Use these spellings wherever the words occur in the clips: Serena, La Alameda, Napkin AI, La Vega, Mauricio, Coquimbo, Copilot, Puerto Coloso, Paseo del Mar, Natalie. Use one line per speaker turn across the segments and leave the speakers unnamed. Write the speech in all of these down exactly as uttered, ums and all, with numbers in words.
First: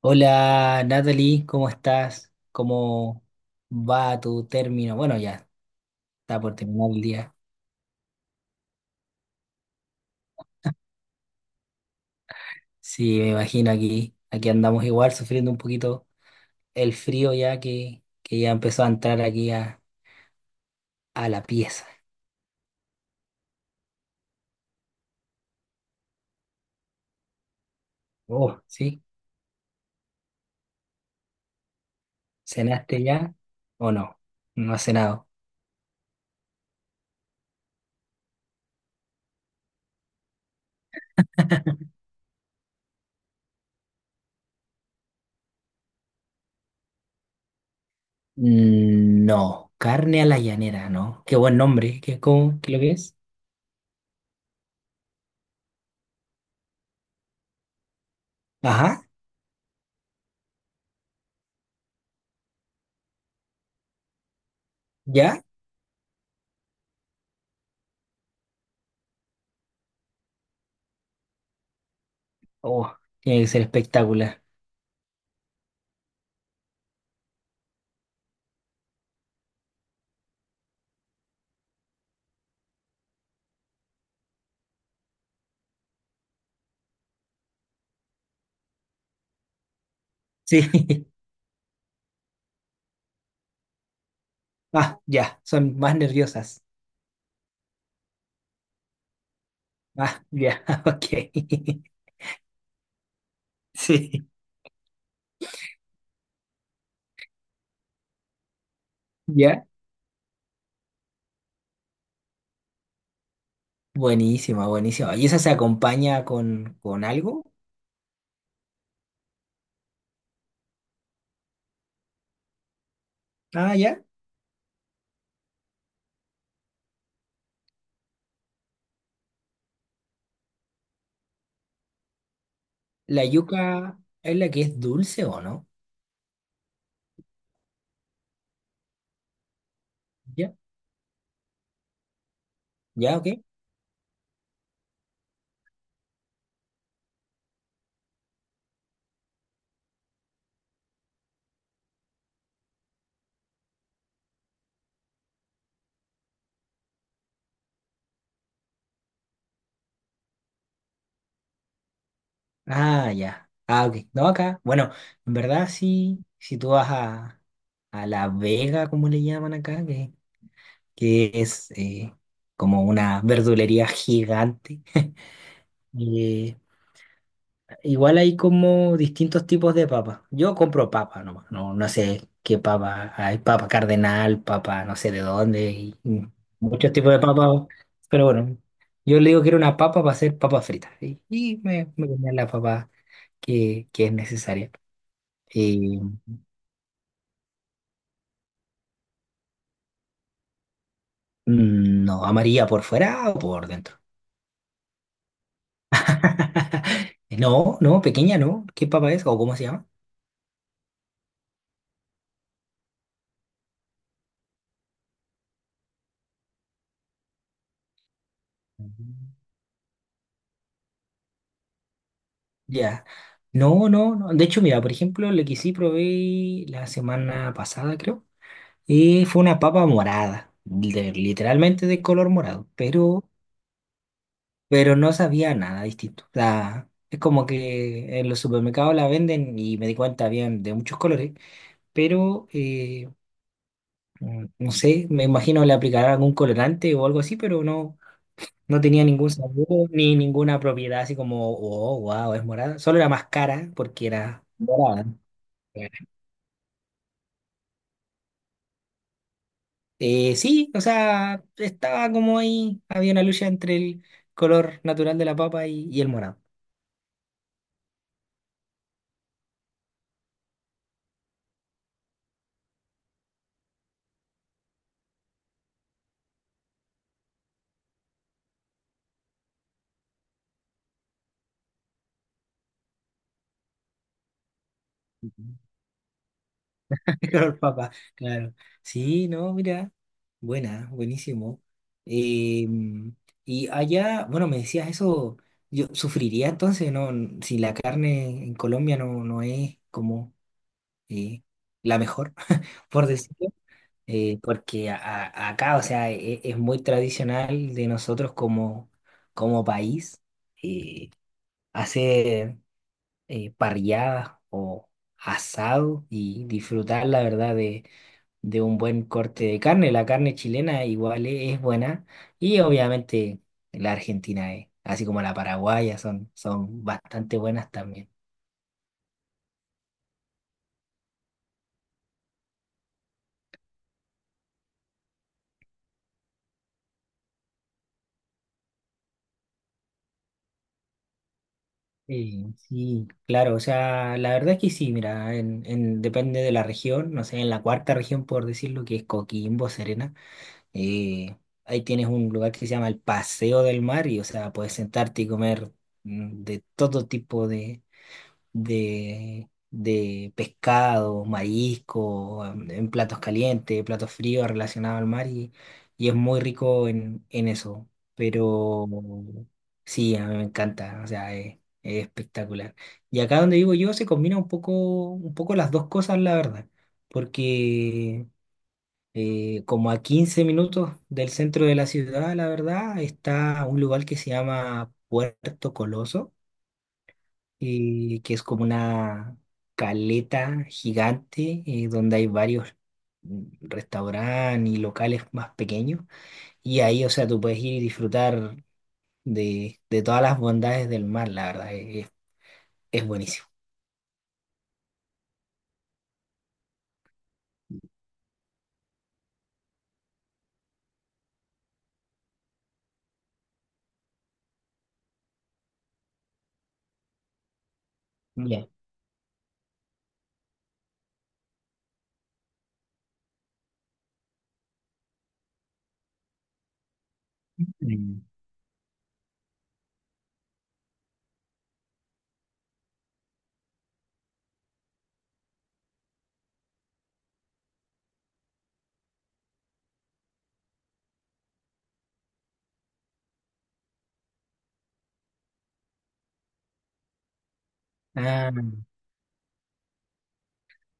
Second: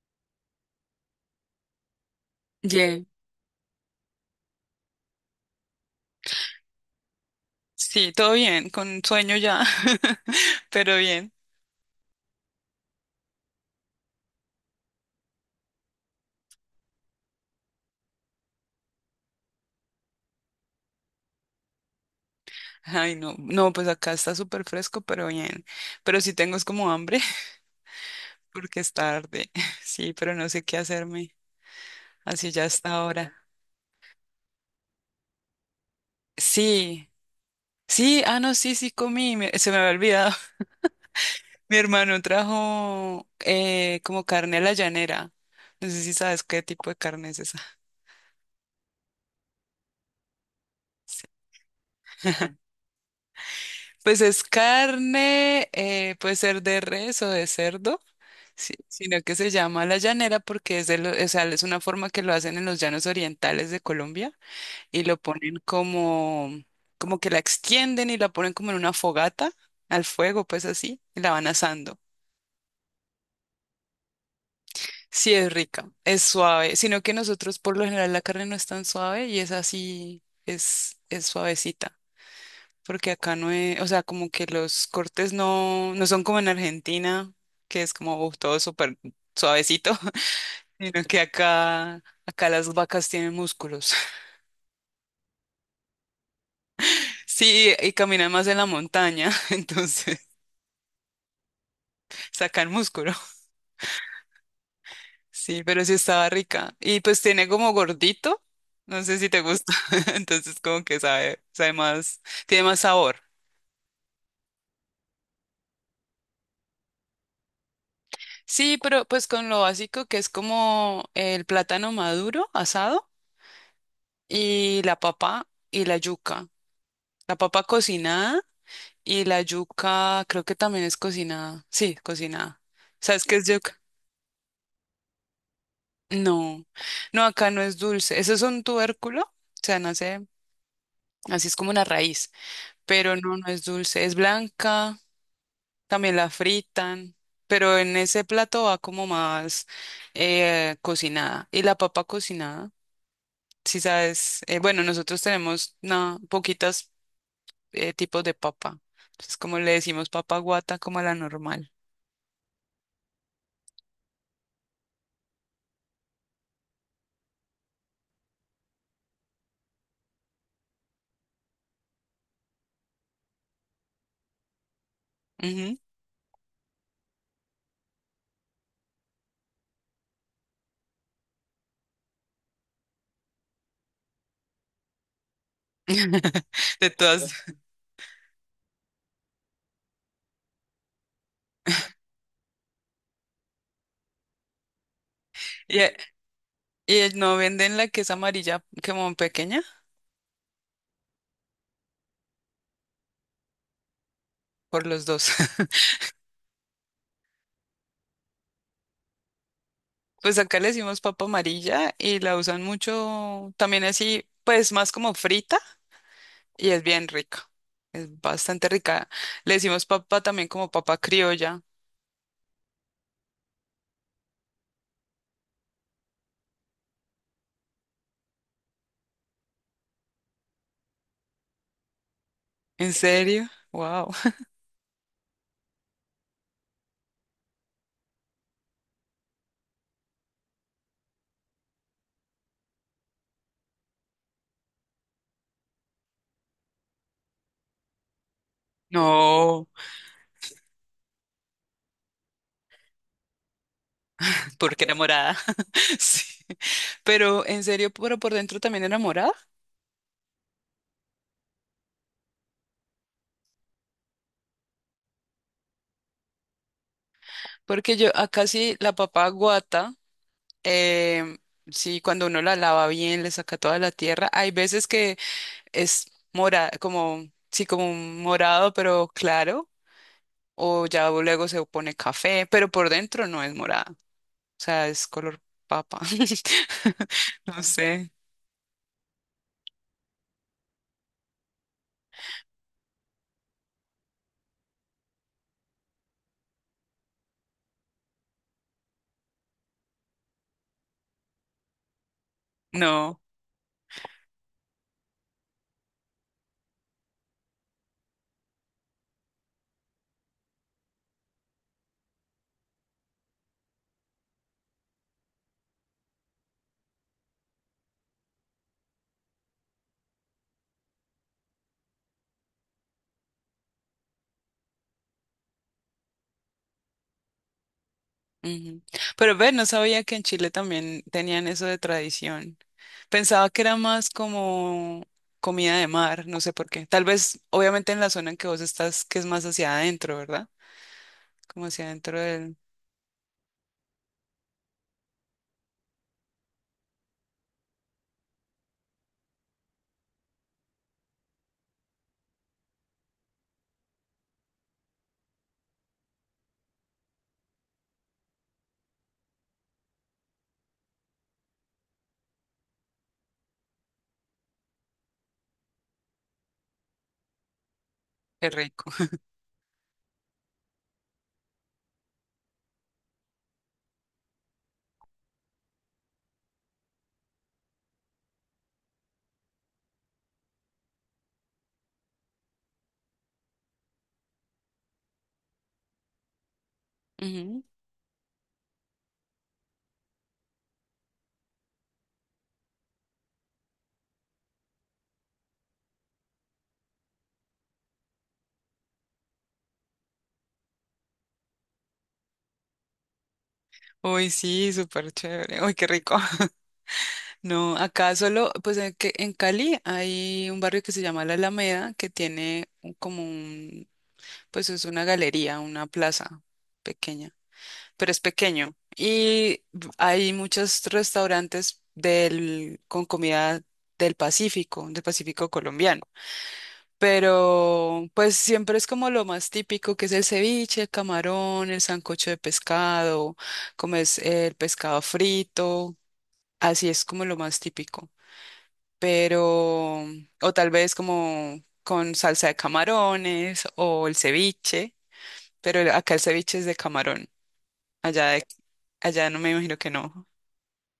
Hola Natalie, ¿cómo estás?
Bien.
¿Cómo va tu término? Bueno, ya está por terminar el día.
Sí, todo bien, con sueño ya, pero bien.
Sí, me imagino aquí, aquí andamos igual sufriendo un poquito el frío ya que, que ya empezó a entrar aquí a, a la pieza.
Ay, no, no, pues acá está súper fresco, pero bien. Pero sí tengo es como hambre,
Oh,
porque es
¿sí?
tarde. Sí, pero no sé qué hacerme. Así ya está
¿Cenaste
ahora.
ya o no? No has cenado.
Sí, sí, ah, no, sí, sí comí, me- se me había olvidado. Mi hermano trajo eh, como carne a la llanera. No sé si sabes qué tipo de carne es esa.
Mm, no, carne a la llanera, ¿no?
Sí.
Qué buen nombre, ¿qué, cómo, qué lo que es?
Pues es carne, eh, puede ser de res o de cerdo. Sí,
Ajá,
sino que se llama la llanera porque es de lo- o sea, es una forma que lo hacen en los llanos orientales de Colombia y lo
¿ya?
ponen como, como que la extienden y la ponen como en una fogata al fuego, pues así, y la van asando.
Oh, tiene que ser espectacular.
Sí, es rica, es suave, sino que nosotros por lo general la carne no es tan suave y es así, es, es suavecita, porque acá no es, o sea, como que los cortes no, no son como en Argentina, que es como uf, todo súper suavecito.
Sí.
Sino que acá, acá las vacas tienen músculos.
Ah, ya, son más nerviosas.
Sí, y caminan más en la montaña,
Ah,
entonces
ya. Ok.
sacan músculo.
Sí,
Sí, pero sí estaba rica. Y pues tiene como gordito, no sé si te
ya.
gusta, entonces como que sabe, sabe más, tiene más sabor.
Buenísima, buenísima. ¿Y esa se acompaña con, con algo?
Sí, pero pues con lo básico que es como el plátano maduro asado
Ah, ya.
y la papa y la yuca. La papa cocinada y la yuca creo que también es cocinada. Sí, cocinada. ¿Sabes
¿La
qué es yuca?
yuca es la que es dulce o no?
No, no, acá no es dulce. Eso es un tubérculo, o sea, nace,
Ya,
así es como una raíz, pero
ya,
no,
ok.
no es dulce. Es blanca, también la fritan, pero en ese plato va como más eh, cocinada. Y la papa cocinada, si sabes, eh, bueno, nosotros tenemos na- poquitas eh, tipos de papa. Entonces, como le decimos papa guata, como a la normal.
Ah, ya. Ah, ok. No, acá. Bueno, en verdad sí, si tú vas a, a La Vega, como le llaman acá, que, que es eh, como una verdulería gigante.
Ujú.
eh, Igual hay como distintos tipos de papas. Yo compro papa nomás. No, no sé qué papa. Hay papa cardenal, papa no sé de dónde y- y
De
muchos tipos de
todas.
papas. Pero bueno, yo le digo que era una papa para hacer papas fritas. Y, y me, me comía la papa que, que es necesaria.
Y, eh,
Y,
y no venden la que es amarilla, como pequeña,
mm, no, ¿amarilla por fuera o por dentro?
por los dos.
No, no, pequeña no. ¿Qué papa es o cómo se llama?
Pues acá le decimos papa amarilla y la usan mucho también así, pues más como frita y es bien rica. Es bastante rica. Le decimos papa también como papa criolla.
Ya. No, no, no. De hecho, mira, por ejemplo, lo que sí probé la semana pasada, creo, eh, fue una papa morada, de- literalmente de color morado,
¿En
pero,
serio? Wow.
pero no sabía nada distinto. O sea, es como que en los supermercados la venden y me di cuenta, habían de muchos colores, pero eh, mm, no sé, me imagino le aplicarán algún colorante o algo así, pero no, no tenía ningún
No,
sabor ni ninguna propiedad así como, oh, wow, es morada. Solo era más cara porque era
porque era
morada.
morada. Sí. Pero en serio, pero por dentro también era morada.
Eh, sí, o sea, estaba como ahí, había una lucha entre el color natural de la papa y, y el morado.
Porque yo acá sí la papa guata, em, sí, cuando uno la lava bien, le saca toda la tierra. Hay veces que es morada, como, sí, como un morado, pero claro, o ya luego se pone café, pero por dentro no es morada, o sea, es color
Ujú.
papa.
El color
No
papa,
sé,
claro. Sí, no, mira, buena, buenísimo. Eh, y allá, bueno, me decías eso, yo sufriría entonces, ¿no? Si la carne en Colombia no, no es como eh, la mejor, por
no.
decirlo. Eh, porque a- a- acá, o sea, e- e, es, muy tradicional de nosotros como, como país. eh, Hacer eh, parrilladas o asado y disfrutar, la verdad, de, de un buen corte de carne. La carne chilena igual e- es buena y obviamente la argentina, eh, así como la paraguaya, son, son bastante buenas también.
Ujú. Pero ve, no sabía que en Chile también tenían eso de tradición. Pensaba que era más como comida de mar, no sé por qué. Tal vez, obviamente, en la zona en que vos estás, que es más hacia adentro, ¿verdad? Como hacia adentro
Eh,
del...
sí, claro, o sea, la verdad es que sí, mira, en, en- depende de la región, no sé, en la cuarta región, por decirlo, que es Coquimbo, Serena. Y ahí tienes un lugar que se llama el Paseo del Mar y, o sea, puedes sentarte y comer mm, de todo tipo de, de, de pescado, marisco, am- en platos calientes, platos fríos relacionados al mar y, y es muy rico en, en eso.
Qué
Pero
rico.
sí, a mí me encanta, o sea, es, es espectacular. Y acá donde vivo yo se combina un poco, un poco las dos cosas, la verdad, porque eh, como a quince minutos del centro de la ciudad, la verdad, está un lugar que se llama Puerto Coloso,
Ujú.
y que es como una caleta gigante eh, donde hay varios mm, restaurantes y locales más pequeños. Y ahí, o sea, tú puedes ir y disfrutar de, de todas las bondades del mar, la verdad, es, es- buenísimo.
Uy, sí, súper chévere. Uy, qué rico. No, acá solo, pues en, que- en Cali hay un barrio que se llama La Alameda, que tiene un- como un, pues es una galería, una plaza pequeña, pero es
Ya.
pequeño. Y b- hay muchos restaurantes del, con comida del Pacífico, del Pacífico colombiano. Pero
Mm.
pues siempre es como lo más típico, que es el ceviche, el camarón, el sancocho de pescado, como es el pescado frito, así es como lo más típico pero, o tal vez como con salsa de camarones o el ceviche, pero el- acá el ceviche es de camarón, allá, de-
Ah,
allá no me imagino que no.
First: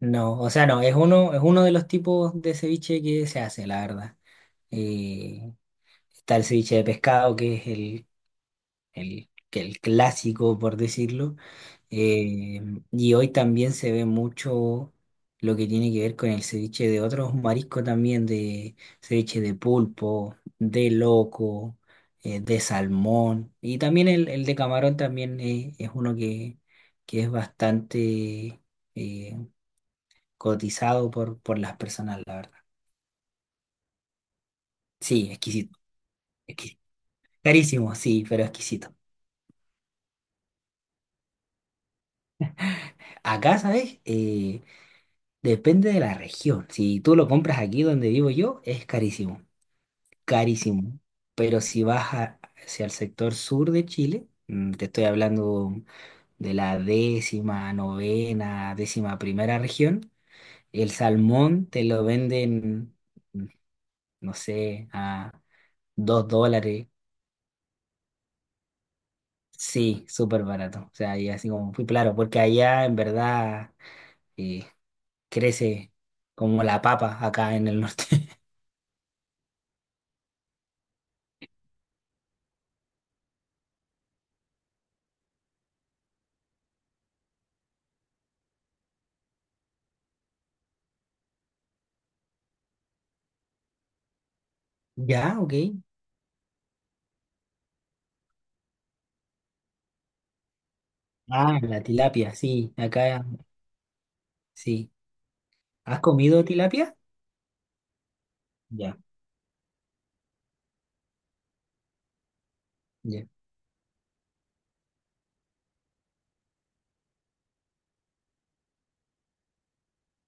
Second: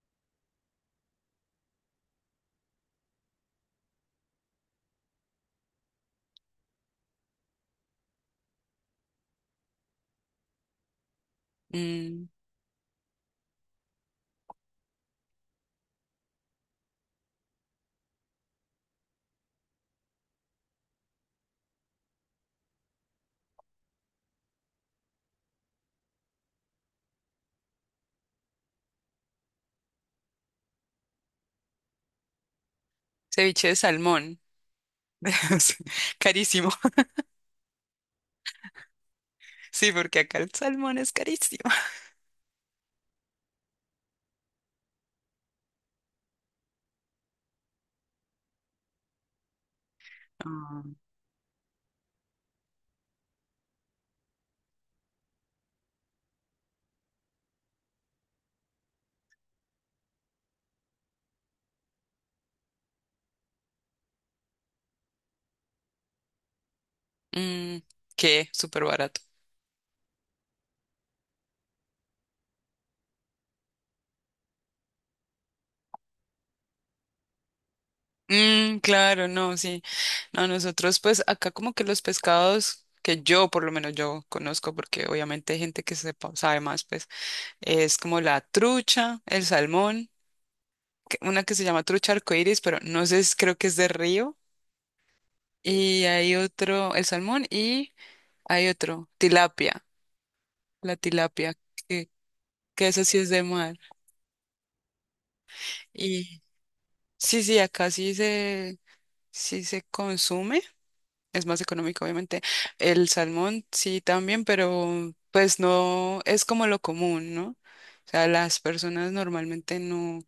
no, o sea, no, es uno, es uno de los tipos de ceviche que se hace, la verdad. Eh, Está el ceviche de pescado, que es el, el, que el clásico, por decirlo.
Mm,
Eh, y hoy también se ve mucho lo que tiene que ver con el ceviche de otros mariscos también, de ceviche de pulpo, de loco, eh, de salmón. Y también el, el de camarón también es, es uno que, que es bastante eh, cotizado por, por las personas, la verdad.
ceviche de salmón,
Sí,
es
exquisito,
carísimo,
exquisito. Carísimo, sí, pero exquisito.
sí, porque acá el salmón es carísimo.
Acá, ¿sabes? Eh, Depende de la región. Si tú lo compras aquí donde vivo yo, es carísimo,
Ah.
carísimo. Pero si vas a- hacia el sector sur de Chile, mm, te estoy hablando de la décima, novena, décima primera región, el salmón te lo venden, mm, no sé, a dos dólares.
Mm, ¿qué? Súper barato.
Sí, súper barato. O sea, y así como fui claro, porque allá en verdad eh, crece como la papa acá en el norte.
Mm, claro, no, sí. No, nosotros pues acá como que los pescados que yo por lo menos yo conozco porque obviamente hay gente que sepa, sabe más pues es como la trucha, el salmón, que- una que se llama trucha arcoíris, pero no sé, es- creo que es de río.
Ya, ok.
Y hay otro, el salmón, y hay otro, tilapia, la tilapia,
Ah, la
que,
tilapia, sí,
que esa sí
acá,
es de mar.
sí. ¿Has
Y
comido tilapia?
sí, sí, acá sí se,
Ya,
sí se consume, es más económico, obviamente. El
ya,
salmón sí también, pero pues no es como lo común, ¿no? O sea, las personas normalmente no,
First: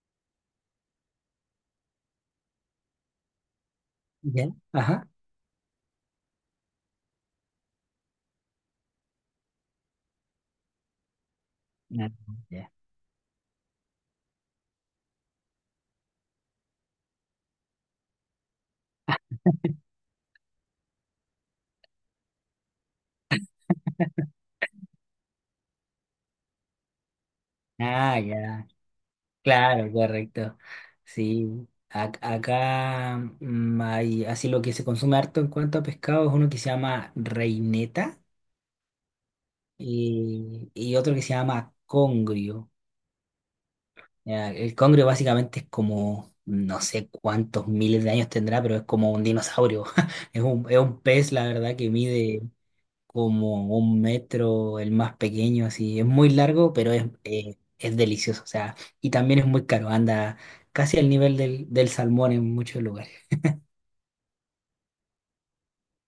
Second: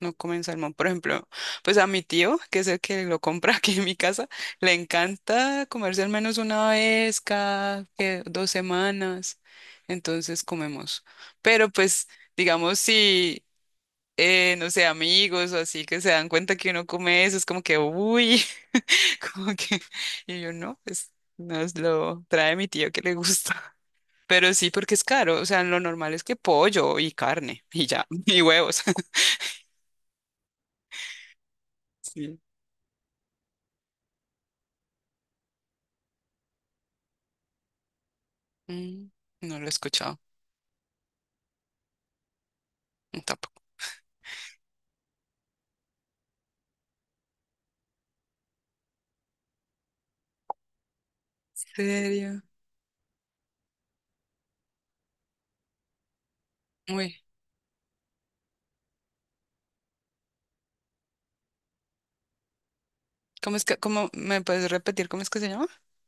no comen salmón. Por ejemplo, pues a mi tío, que es el que lo compra aquí en mi casa,
ya,
le
ajá.
encanta comerse al menos una vez cada que, dos semanas. Entonces comemos. Pero pues,
Ah, ya,
digamos, si, eh, no sé, amigos o así que se dan cuenta que uno come eso, es como que, uy, como que, y yo no, pues nos lo trae mi tío que le gusta. Pero sí, porque es caro. O sea, lo normal es que pollo y carne y ya,
ah,
y
ya,
huevos.
claro, correcto, sí. Ac-
Sí.
acá mm, hay, así lo que se consume harto en cuanto a pescado es uno que se llama reineta
Mm, no lo he escuchado,
y, y otro que se llama congrio.
no, tampoco.
Ya, el congrio básicamente es como, no sé cuántos miles de años tendrá, pero es como un dinosaurio. Es un, es un pez, la
¿En
verdad, que
serio?
mide como un metro, el más pequeño, así. Es muy largo, pero es,
Uy,
eh, es delicioso, o sea, y también es muy caro, anda casi al nivel del, del salmón en muchos lugares.
¿cómo es que, cómo me puedes repetir cómo es que se llama?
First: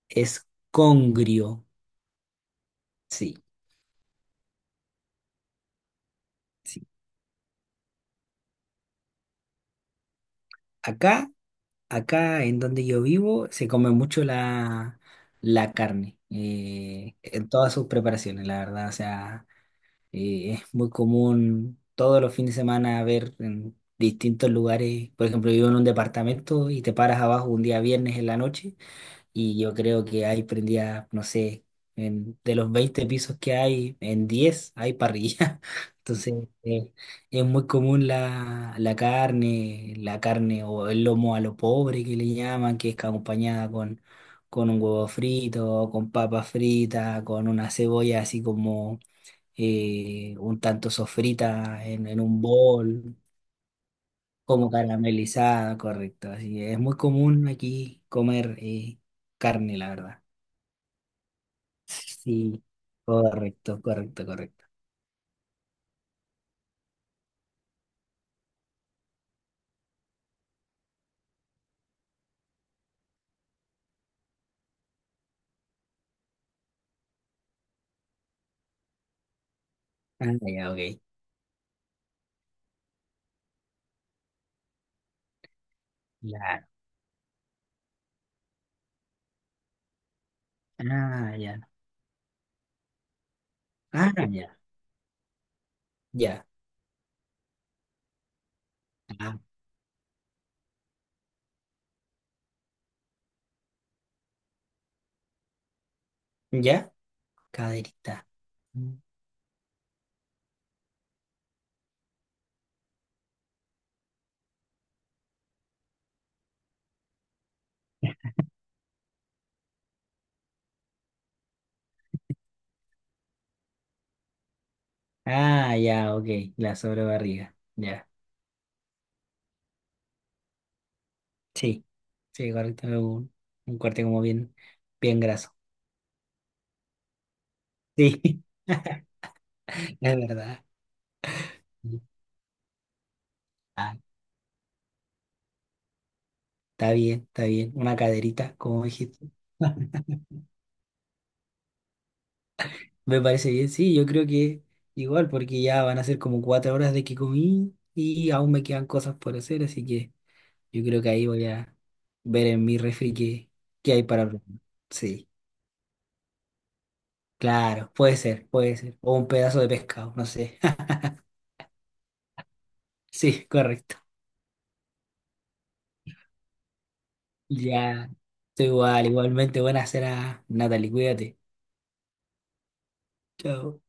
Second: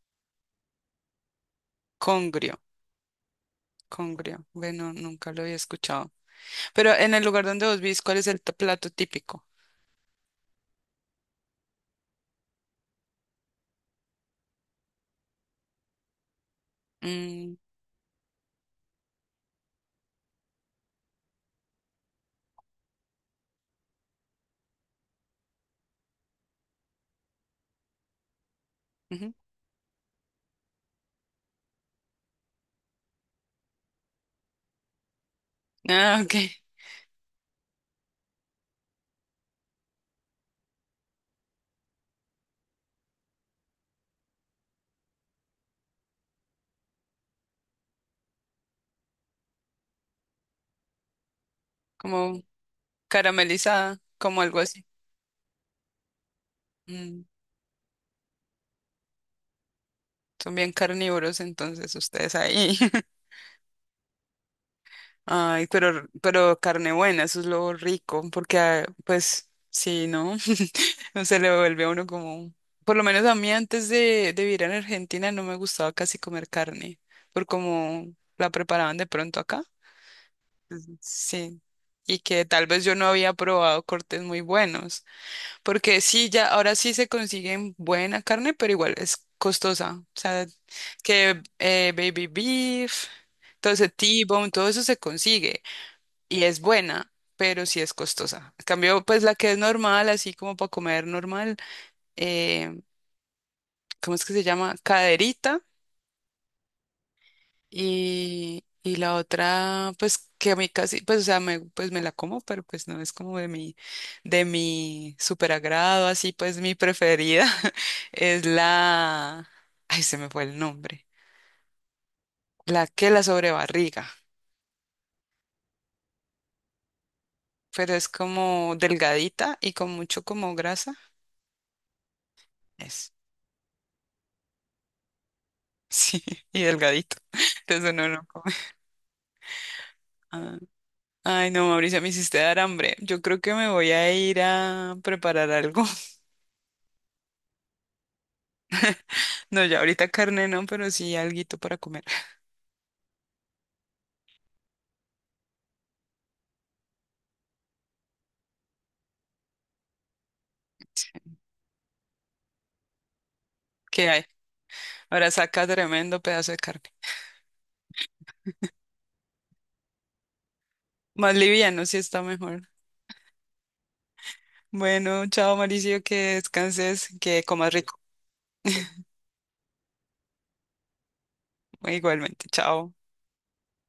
Es congrio,
Congrio,
sí.
congrio. Bueno, nunca lo había escuchado.
Sí.
Pero en el lugar donde vos vivís, ¿cuál es el t- plato típico?
Acá, acá en donde yo vivo, se come mucho la, la carne, eh, en
Mm,
todas sus preparaciones, la verdad, o sea. Eh, es muy común todos los fines de semana ver en distintos lugares. Por ejemplo, vivo en un departamento y te paras abajo un día viernes en la noche
ujú.
y yo creo que hay prendidas, no sé, en- de los veinte pisos que hay, en diez hay parrilla.
Ah, ok.
Entonces, eh, es muy común la, la carne, la carne o el lomo a lo pobre que le llaman, que es acompañada con, con un huevo frito, con papas fritas, con una cebolla así como eh, un tanto sofrita en, en un
Como
bol,
caramelizada, como algo
como
así.
caramelizada, correcto. Así que es muy
Mm,
común aquí comer eh, carne, la verdad.
son bien carnívoros entonces ustedes
Sí,
ahí.
correcto, correcto, correcto.
Ay, pero, pero carne buena, eso es lo rico, porque ah, pues sí, ¿no? No se le vuelve a uno como, por lo menos a mí antes de, de vivir en Argentina no me gustaba casi comer carne, por como la preparaban de pronto acá.
Ah, ya,
Ujú.
ok.
Sí. Y que tal vez yo no había probado cortes muy buenos, porque sí, ya
Claro.
ahora sí se consiguen buena carne, pero igual es costosa. O sea,
Ah,
que
ya.
eh, baby beef, todo ese
Ah,
T-bone,
ya.
todo eso se consigue y
Ya.
es buena, pero sí es costosa. En cambio, pues la
Ah,
que es normal, así como para comer normal, eh, ¿cómo es que se llama? Caderita
ya. Caderita.
y, y
Mm.
la otra, pues que a mí casi, pues o sea, me, pues me la como, pero pues no es como de mi, de mi super agrado, así pues mi preferida es la, ay, se me fue el nombre, la que la sobrebarriga,
Ah, ya, ok. La sobrebarriga.
pero es
Ya.
como delgadita y con mucho como grasa.
Sí. Sí, correcto. Un, un corte como bien, bien graso.
Sí, y delgadito. Entonces uno no
Sí,
come.
es
Ah,
verdad.
ay, no, Mauricio, me hiciste dar hambre. Yo creo que me voy
Ah.
a ir a preparar algo.
Está bien, está bien. Una caderita, como dijiste.
No, ya ahorita carne no, pero sí alguito para comer.
Me parece bien, sí, yo creo que igual, porque ya van a ser como cuatro horas de que comí y aún me quedan cosas por hacer, así que yo creo que ahí
Sí,
voy a ver en mi refri qué, qué hay
¿qué hay?
para probar. Sí,
Ahora saca tremendo pedazo de carne.
claro, puede ser, puede ser. O un pedazo de pescado, no sé.
Más liviano, sí está mejor.
Sí, correcto.
Bueno, chao, Mauricio, que descanses, que comas rico.
Ya, estoy igual. Igualmente, buena cena, Natalie, cuídate.
Igualmente, chao.
Chao.